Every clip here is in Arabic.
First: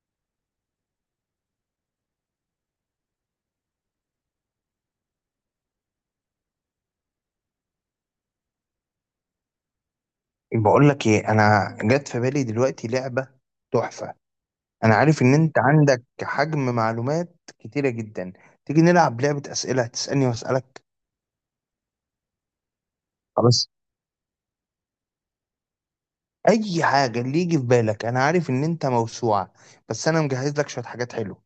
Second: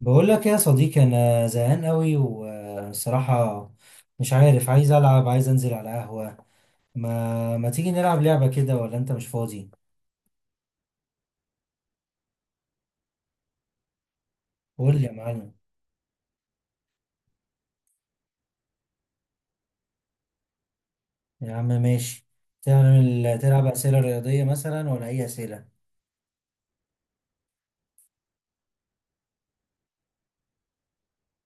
بقول لك يا صديقي، انا زهقان قوي والصراحه مش عارف، عايز العب عايز انزل على قهوه. ما تيجي نلعب لعبه كده، ولا انت مش فاضي؟ بقول لك ايه، انا جت في بالي دلوقتي لعبه تحفه. انا قول لي يا عارف ان معلم. انت عندك حجم معلومات كتيره جدا. تيجي نلعب لعبه اسئله، هتسالني واسالك. يا عم ماشي. تعمل تلعب خلاص، اسئله رياضيه مثلا، ولا اي اسئله؟ اي حاجه اللي يجي في بالك. انا عارف ان انت موسوعه. بس انا مجهز لك شويه حاجات حلوه.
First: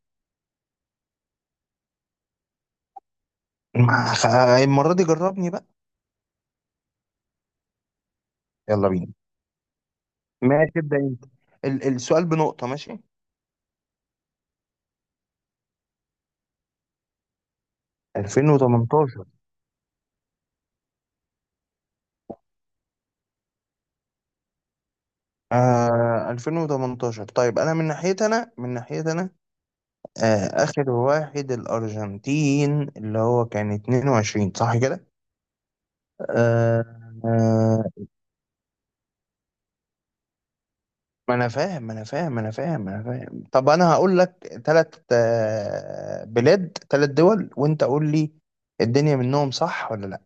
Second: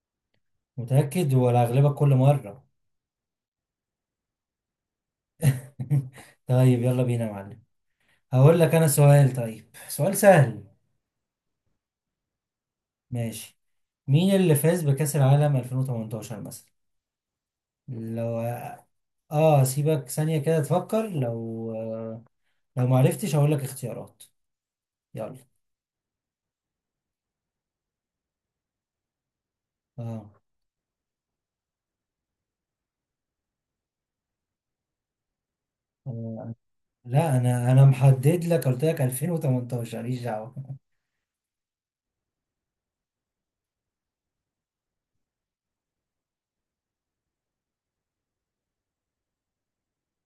متاكد ولا اغلبك كل مره؟ ما- خ- المره دي جربني بقى. طيب يلا بينا يا معلم. هقول لك يلا انا بينا. سؤال، طيب سؤال سهل. ماشي تبدا انت. السؤال بنقطه، ماشي. ماشي، مين اللي فاز بكأس العالم 2018 مثلا؟ لو 2018. اه، سيبك ثانية كده تفكر. لو لو ما عرفتش هقول لك اختيارات. يلا. 2018. طيب انا من ناحيتي، انا. اه. آخر واحد الأرجنتين اللي هو كان 22، صح كده؟ آه، آه لا، انا آه انا محدد لك، قلت لك 2018، ماليش دعوه. ما أنا فاهم ما أنا فاهم ما أنا فاهم ما أنا فاهم طب أنا هقول لك تلات آه بلاد تلات دول وأنت قول لي، الدنيا منهم صح ولا لأ؟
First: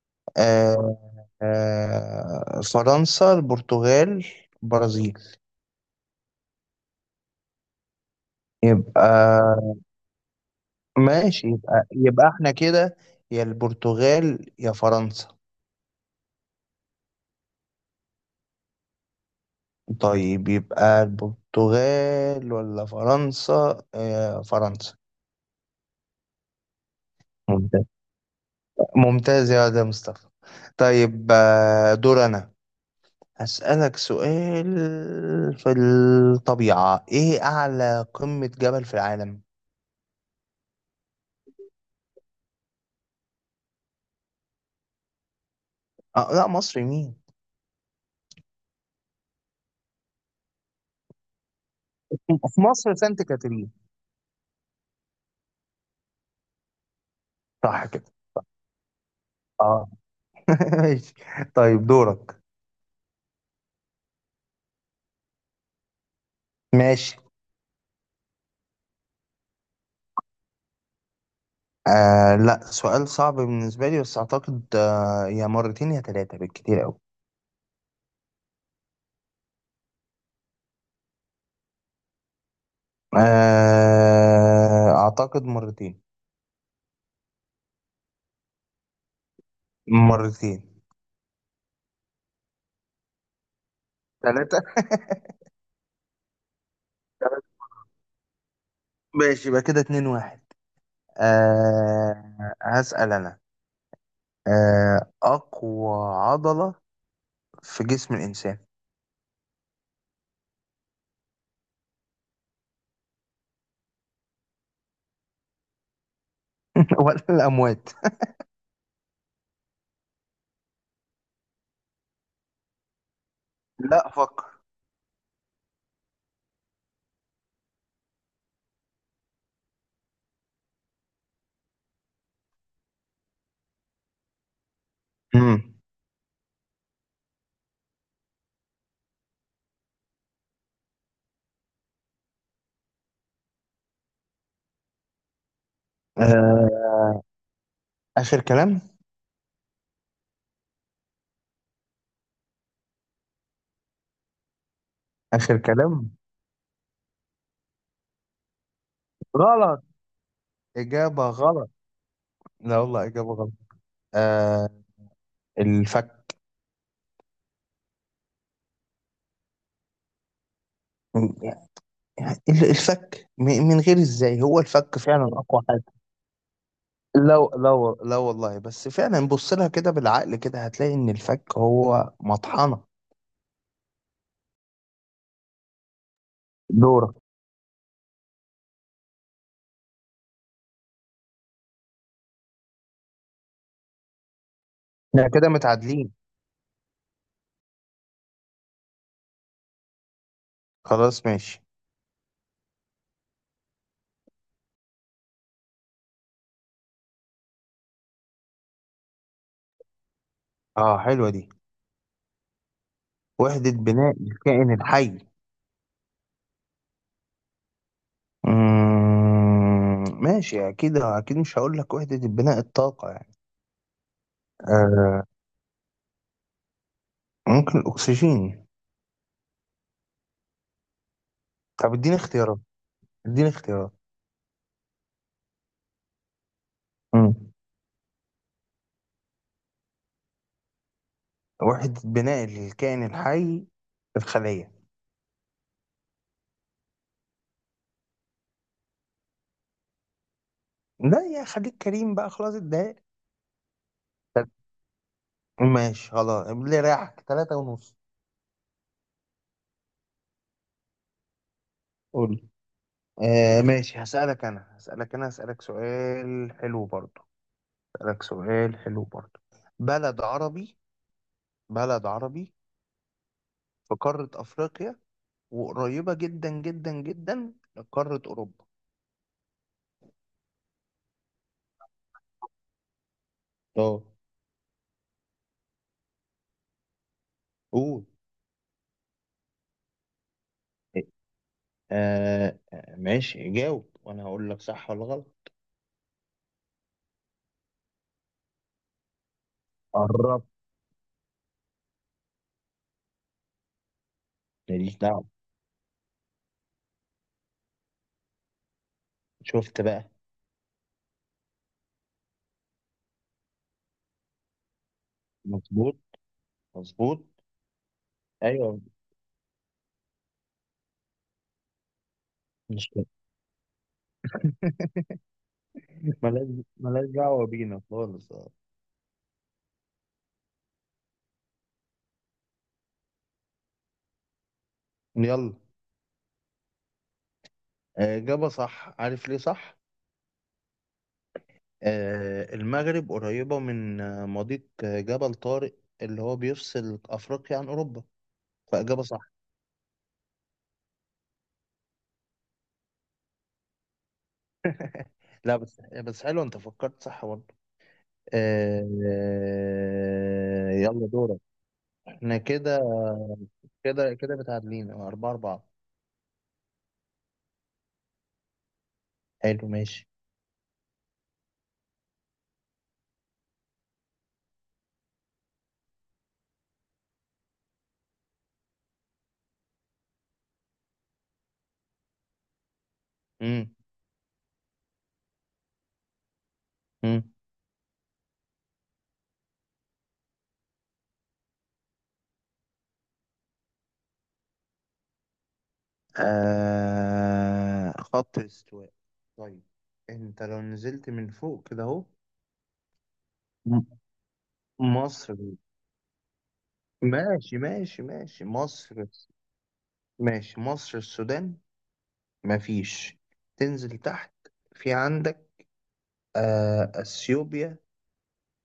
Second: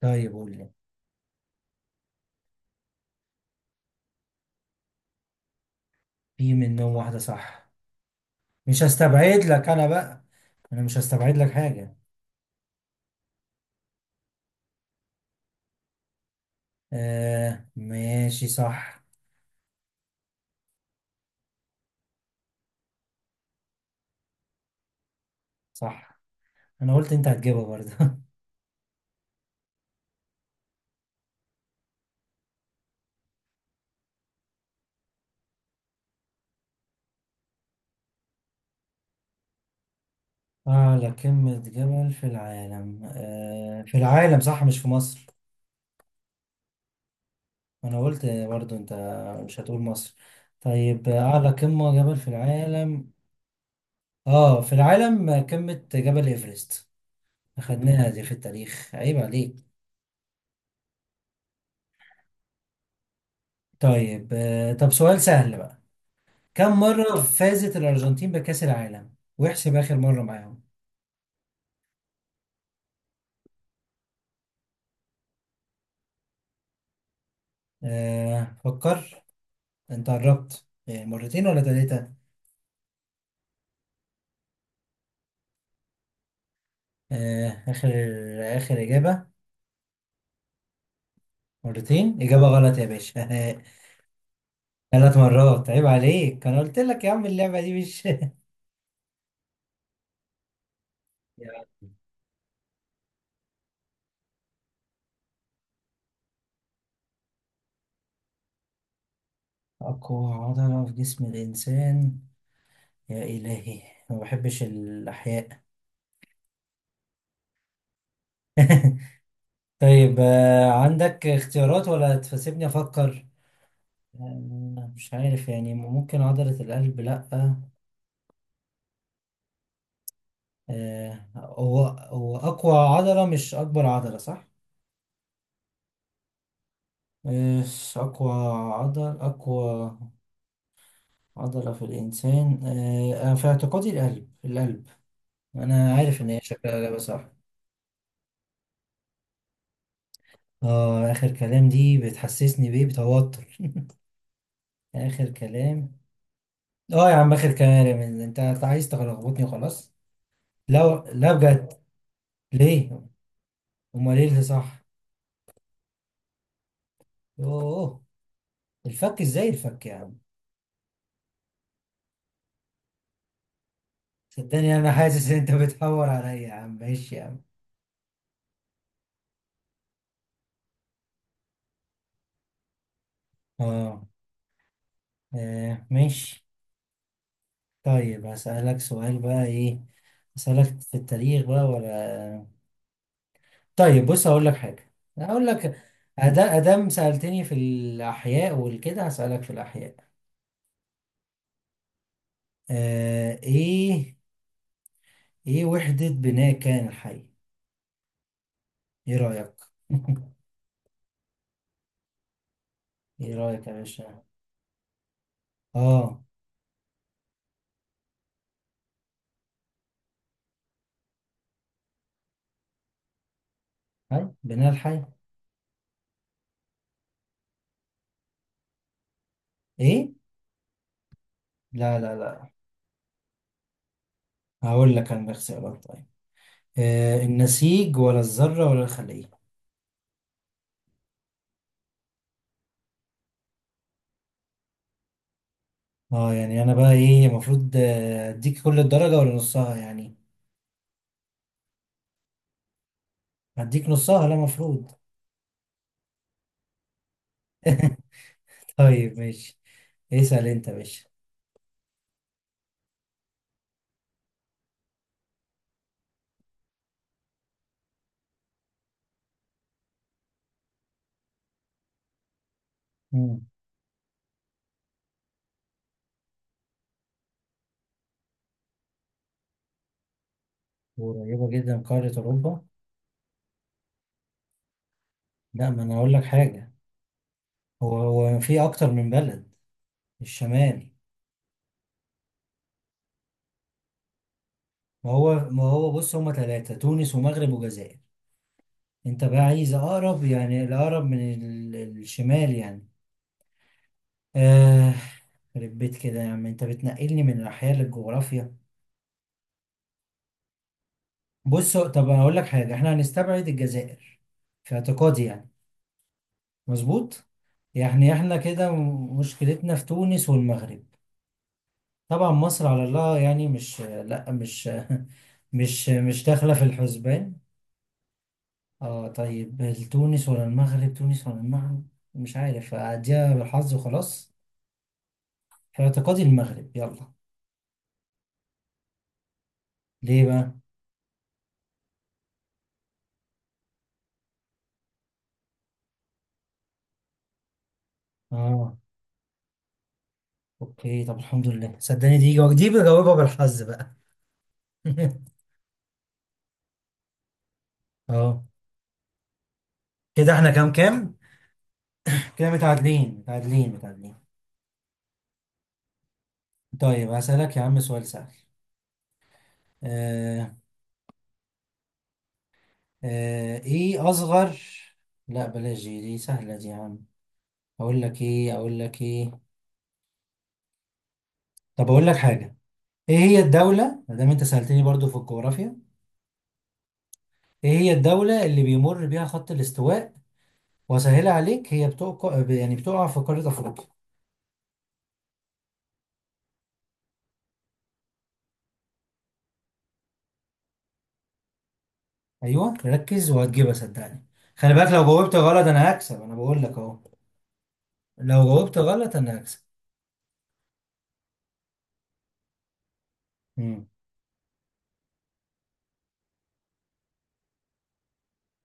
طيب قول لي. آه فرنسا، البرتغال، برازيل. في منهم واحده صح. مش يبقى، هستبعد لك انا بقى، انا مش هستبعد ماشي لك يبقى حاجه. يبقى احنا كده، يا البرتغال يا فرنسا. آه ماشي، صح. طيب يبقى البرتغال ولا فرنسا؟ فرنسا. صح. انا قلت انت هتجيبها ممتاز، برضه. ممتاز يا ده مصطفى. طيب، دور أنا. هسألك سؤال. في الطبيعة، إيه أعلى قمة جبل في العالم؟ اعلى قمه جبل في العالم، في العالم صح، مش في مصر؟ لا، مصر مين؟ انا قلت برضه انت مش هتقول مصر. طيب، اعلى قمه جبل في في مصر العالم؟ سانت كاترين. اه، في العالم قمة جبل ايفرست. صح كده. اخدناها دي في التاريخ، عيب عليك. اه. ماشي. طيب دورك. طيب طب سؤال سهل بقى. كم مرة ماشي. فازت الأرجنتين بكأس العالم، واحسب آخر مرة معاهم. لا، سؤال صعب بالنسبة لي، بس أعتقد يا مرتين يا ثلاثة، بالكتير أوي. آه فكر. انت قربت. مرتين ولا ثلاثة؟ أعتقد مرتين. آه آخر، آخر إجابة. مرتين. مرتين، إجابة غلط يا باشا. ثلاثة. ثلاث مرات، عيب عليك. أنا قلت لك يا عم اللعبة دي مش ماشي، يبقى كده 2-1. يعني هسأل أنا. أقوى عضلة في جسم الإنسان؟ أقوى عضلة في جسم الإنسان. يا إلهي، ما بحبش الأحياء. ولا الأموات؟ طيب عندك اختيارات ولا تسيبني افكر؟ لا، فكر. مش عارف يعني، ممكن عضلة القلب؟ لأ، هو أقوى عضلة، مش أكبر عضلة صح؟ امم آه، أقوى أقوى عضلة في الإنسان، أنا في اعتقادي القلب، القلب. أنا عارف إن هي شكلها أه إجابة صح. آخر كلام. آه، آخر كلام دي بتحسسني بإيه، بتوتر. آخر آخر كلام. كلام. آه يا عم آخر كلام، أنت عايز تلخبطني غلط. وخلاص. لا إجابة لا غلط. بجد. لا ليه؟ والله، إجابة غلط. امال ايه اللي أه صح؟ الفك. يوه، الفك؟ ازاي الفك يا عم؟ ال- الفك من غير إزاي، هو صدقني انا الفك فعلا حاسس ان انت أقوى. بتحور عليا. يا عم ماشي يا عم. لا لا، لا والله، بس فعلا بص لها كده بالعقل، كده هتلاقي ان الفك هو مطحنة. اه، ماشي. دورة. طيب هسألك سؤال بقى، ايه؟ هسألك في التاريخ بقى، ولا طيب بص هقول لك حاجة. احنا هقول كده لك متعادلين. ادام سألتني في الاحياء والكده، هسألك في الاحياء. خلاص ماشي. آه ايه، ايه وحدة بناء كان الحي؟ ايه رأيك؟ اه، حلوة دي. ايه رأيك وحدة يا بناء باشا؟ الكائن الحي. اه، ماشي، اكيد اكيد مش هقول لك وحدة البناء الطاقة يعني. ها بناء الحي؟ آه ممكن الاكسجين. ايه؟ طب لا لا اديني لا اختيارات، اديني اختيارات. هقول لك انا الاختيارات، طيب. آه، مم. النسيج ولا الذرة ولا الخلية؟ وحدة بناء الكائن الحي، الخلية. اه يعني انا بقى ايه المفروض، اديك كل الدرجة ولا نصها يعني؟ لا يا، خليك كريم بقى، خلاص اتضايق. هديك نصها، لا مفروض. ماشي خلاص، اللي رايحك تلاتة ونص. طيب ماشي، اسأل انت يا باشا. قول. ماشي، هسألك سؤال حلو برضو. هسألك سؤال حلو برضو بلد عربي، بلد عربي، مم. في قارة أفريقيا، وقريبة جدا جدا جدا لقارة أوروبا. قريبة جدا من قارة اوروبا؟ اه. لا، ما انا اقول لك حاجة. هو قول. هو في اكتر من بلد الشمال. ماشي، جاوب وانا هقول لك صح ولا ما هو غلط. ما هو بص، هما ثلاثة: تونس ومغرب وجزائر. انت بقى عايز اقرب، قربت. يعني الاقرب من الشمال يعني. آه. ماليش دعوه. خرب بيت كده يا عم، انت بتنقلني من الأحياء للجغرافيا. شفت بقى. بص طب أقول لك حاجة، احنا هنستبعد الجزائر، في اعتقادي يعني. مظبوط. مظبوط. مظبوط. يعني احنا كده ايوه. مشكلتنا في تونس والمغرب. طبعا مصر على مش، الله يعني، مش لا مش مش مش داخلة في مالك الحسبان. دعوه بينا خالص. اه طيب، تونس ولا المغرب؟ تونس ولا المغرب؟ مش عارف، أديها بالحظ وخلاص. يلا. في اعتقادي المغرب، يلا. اجابه صح، عارف ليه صح؟ ليه بقى؟ المغرب قريبة من مضيق جبل طارق، اللي هو بيفصل أفريقيا عن أوروبا. اه. فإجابة صح. اوكي، طب الحمد لله. صدقني دي دي بجاوبها بالحظ بقى. لا، بس حلو، أنت فكرت صح برضه. اه. كده احنا كام يلا كام؟ دورك. احنا كده كده متعادلين. كده كده متعادلين، 4-4. طيب هسألك يا عم سؤال سهل. حلو ماشي. آه. آه ايه اصغر، لا بلاش دي، سهلة دي يا عم. اقول لك ايه، اقول لك ايه، طب اقول لك حاجة. ايه هي مم. الدولة، ما دام انت سألتني برضو في الجغرافيا. مم. ايه هي الدولة اللي بيمر بيها خط الاستواء؟ وسهلة عليك، هي بتقع يعني بتقع في قارة افريقيا. خط الاستواء. طيب، أنت لو نزلت من فوق كده أهو. ايوه ركز وهتجيبها م- صدقني. خلي بالك، لو جاوبت مصر. غلط انا هكسب، انا بقول لك اهو. ماشي ماشي لو ماشي، جاوبت مصر. غلط انا هكسب. ماشي، مصر، السودان. مفيش. امم. تنزل تحت. في عندك اثيوبيا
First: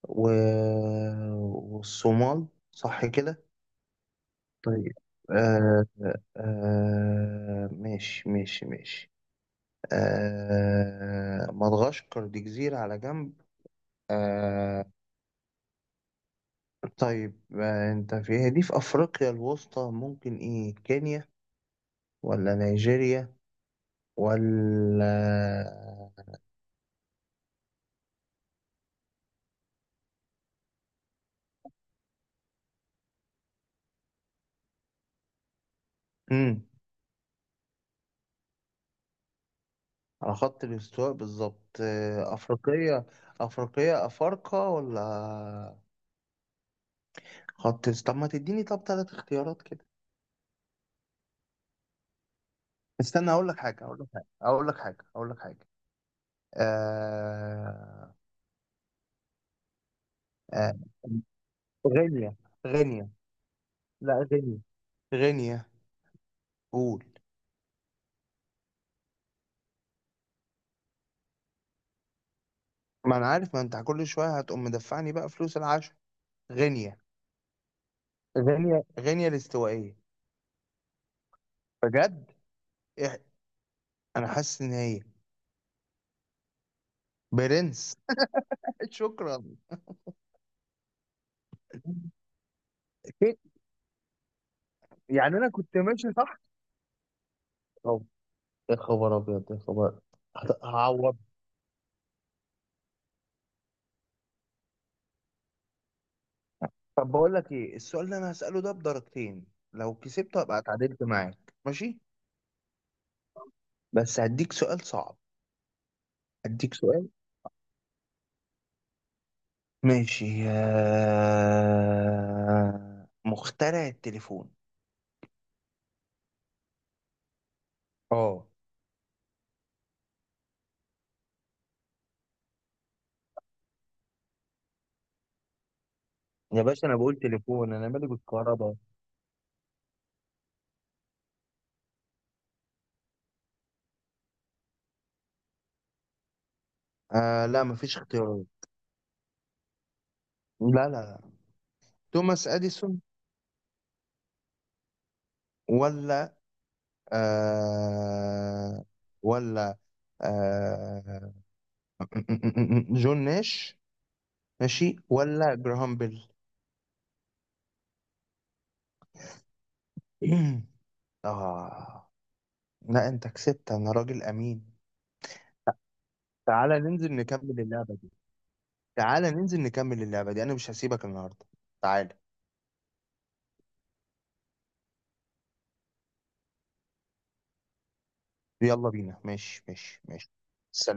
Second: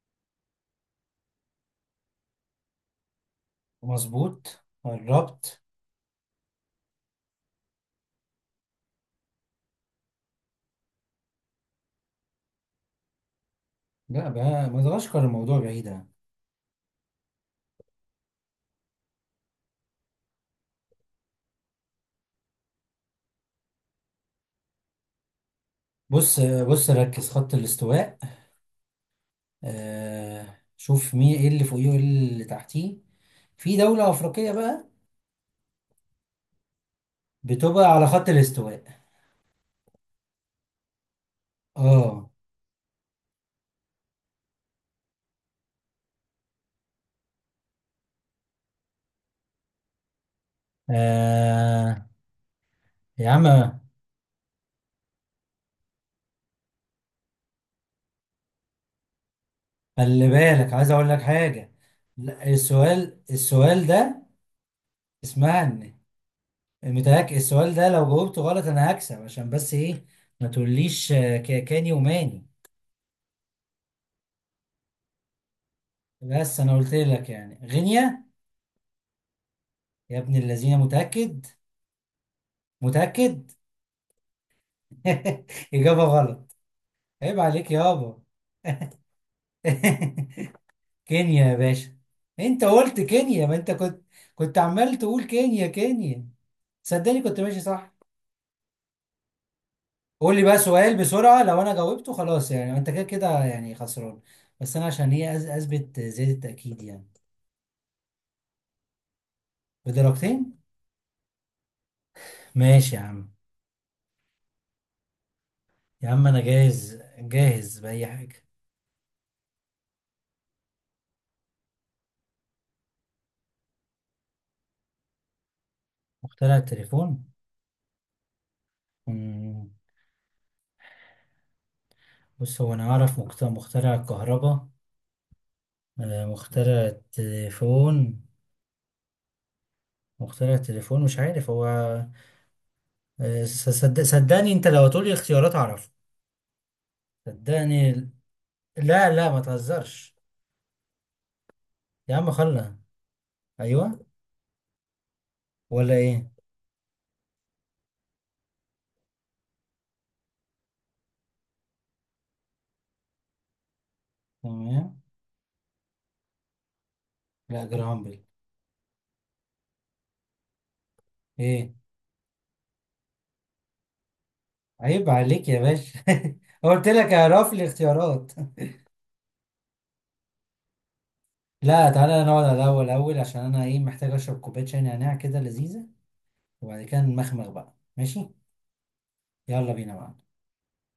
و... والصومال، صح كده؟ مظبوط، طيب. قربت. آه ماشي ماشي ماشي. مدغشقر دي جزيرة على جنب. لا بقى، ما آه تغشكر، الموضوع بعيد يعني. طيب، انت فيها دي في افريقيا الوسطى، ممكن ايه؟ كينيا ولا نيجيريا ولا... بص ركز خط الاستواء. آه شوف مين ايه اللي فوقيه وايه اللي تحتيه. في دولة أفريقية بقى مم. بتبقى على خط الاستواء. على خط الاستواء بالظبط، اه. أفريقية. أفريقية، أفارقة، ولا... طب ما تديني، طب تلات اختيارات كده. آه، يا استنى، عم أقول لك حاجة أقول لك حاجة أقول لك حاجة أقول لك حاجة. آه... خلي بالك، آه... عايز اقول لك حاجة. غينيا. لا، غينيا، السؤال ده لا غينيا، غينيا. اسمعني. قول. متهيألك السؤال ده لو جاوبته غلط انا هكسب، عشان بس ايه ما تقوليش، كاني وماني. ما أنا عارف، ما أنت كل شوية هتقوم مدفعني بقى فلوس العشاء. بس انا قلت غينيا، لك يعني غينيا. غينيا، غينيا الاستوائية. يا ابن الذين متأكد؟ بجد. إح... متأكد. أنا حاسس إن هي... إجابة غلط، عيب عليك برنس. يابا. شكرا. كينيا يا باشا. انت قلت كينيا، ما انت كنت، كنت عمال تقول يعني أنا كينيا كنت ماشي كينيا. صح. صدقني كنت ماشي صح. أو... يا خبر أبيض يا خبر. قول لي بقى سؤال هعوض. بسرعة، لو انا جاوبته خلاص يعني انت كده كده يعني خسران. بس انا عشان ايه اثبت زيادة التأكيد يعني. طب بقول لك ايه، السؤال اللي انا هسأله ده بدرجتين، لو كسبت ابقى بدرجتين؟ اتعادلت معاك، ماشي؟ ماشي يا عم. بس هديك سؤال صعب. يا عم انا هديك جاهز، سؤال. جاهز بأي حاجة. ماشي. مخترع التليفون؟ مخترع التليفون؟ اه مم. بص هو انا اعرف مخترع الكهرباء. آه، يا مخترع باشا، انا بقول تليفون، انا مالي التليفون. بالكهرباء. مخترع التليفون مش عارف هو. آه، صدقني انت لو هتقولي اختيارات اعرف. لا، مفيش صدقني، اختيارات. لا لا ما تهزرش. لا لا لا. يا عم توماس خلنا. اديسون؟ ايوه. ولا ايه؟ ولا آه ولا آه جون ناش؟ ماشي، تمام. ولا جراهام بيل؟ لا، جرام بيل. ايه؟ آه لا، أنت كسبت، أنا راجل أمين. عيب عليك يا باشا. تعالى قلت لك ننزل اعرف نكمل لي اللعبة دي. اختيارات. تعالى ننزل نكمل اللعبة دي، أنا مش هسيبك النهاردة. لا، تعالى. تعالى نقعد على الأول الأول، عشان أنا إيه محتاج أشرب كوباية شاي نعناع كده لذيذة، وبعد كده نمخمخ بقى ماشي. يلا بينا، ماشي يلا بينا ماشي بقى. ماشي. سلام.